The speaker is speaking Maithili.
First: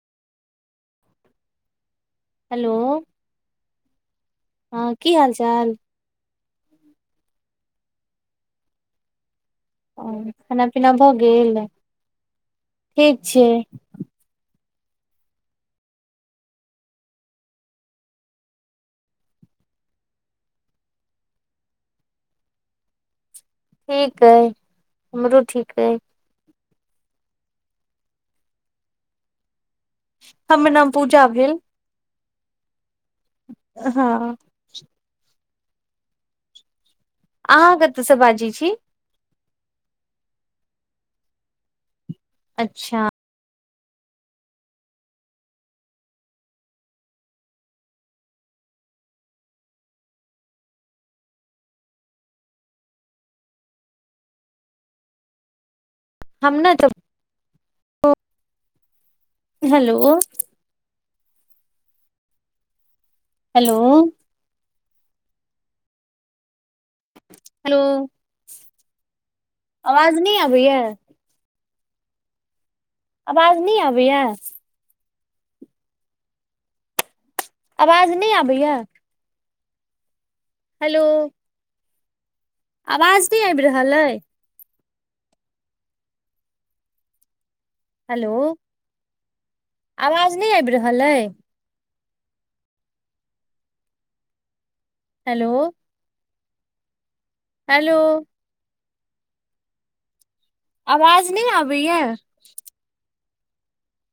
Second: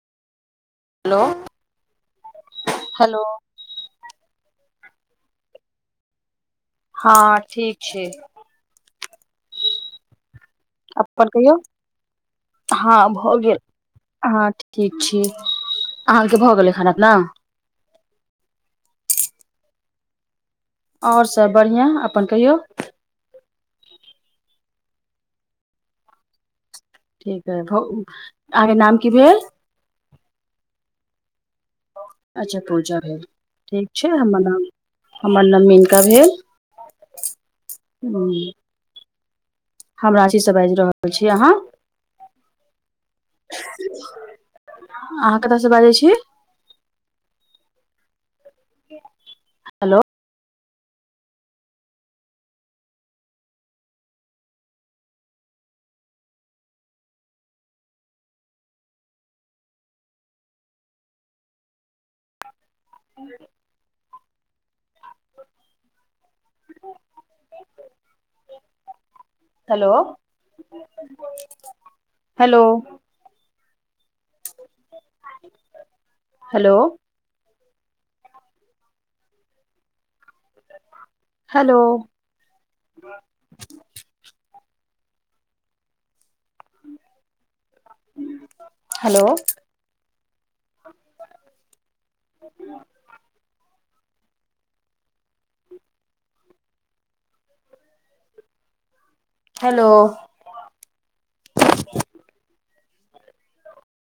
हेलो हेलो हँ की हाल चाल? हँ ठीक छै। और अपन कहियौ हँ ठीक भऽ छै गेल हँ ठीक। ठीक छी अहाँके भऽ गेलै खाना पीना? और सब बढ़िआँ अपन कहियौ। ठीक अइ हमरो ठीक अइ। ठीक कि अहाँके नाम की भेल? हमर नाम पूजा भेल। अच्छा पूजा भेल ठीक हँ छै, हमर नाम हमर नाम मेनका भेल। अहाँ कतऽसँ बाजै छी? हम राचीसँ बाजि रहल छी अहाँ? अच्छा अहाँ कतऽस बाजै छी हेलो हम ने तब हेलो [unintelligible] हेलो।। हेलो हेलो आवाज नहि आबैया हेलो आवाज नहि आबैया? हेलो आवाज नहि आबैया? हेलो, ततय हेलो बात बात आवाज नहि आबि रहल अइ? हेलो, हेलो आवाज नहि आबि रहल अइ ओ पुण्य [unintelligible] हेलो हेलो हेलो आवाज नहि आबैयै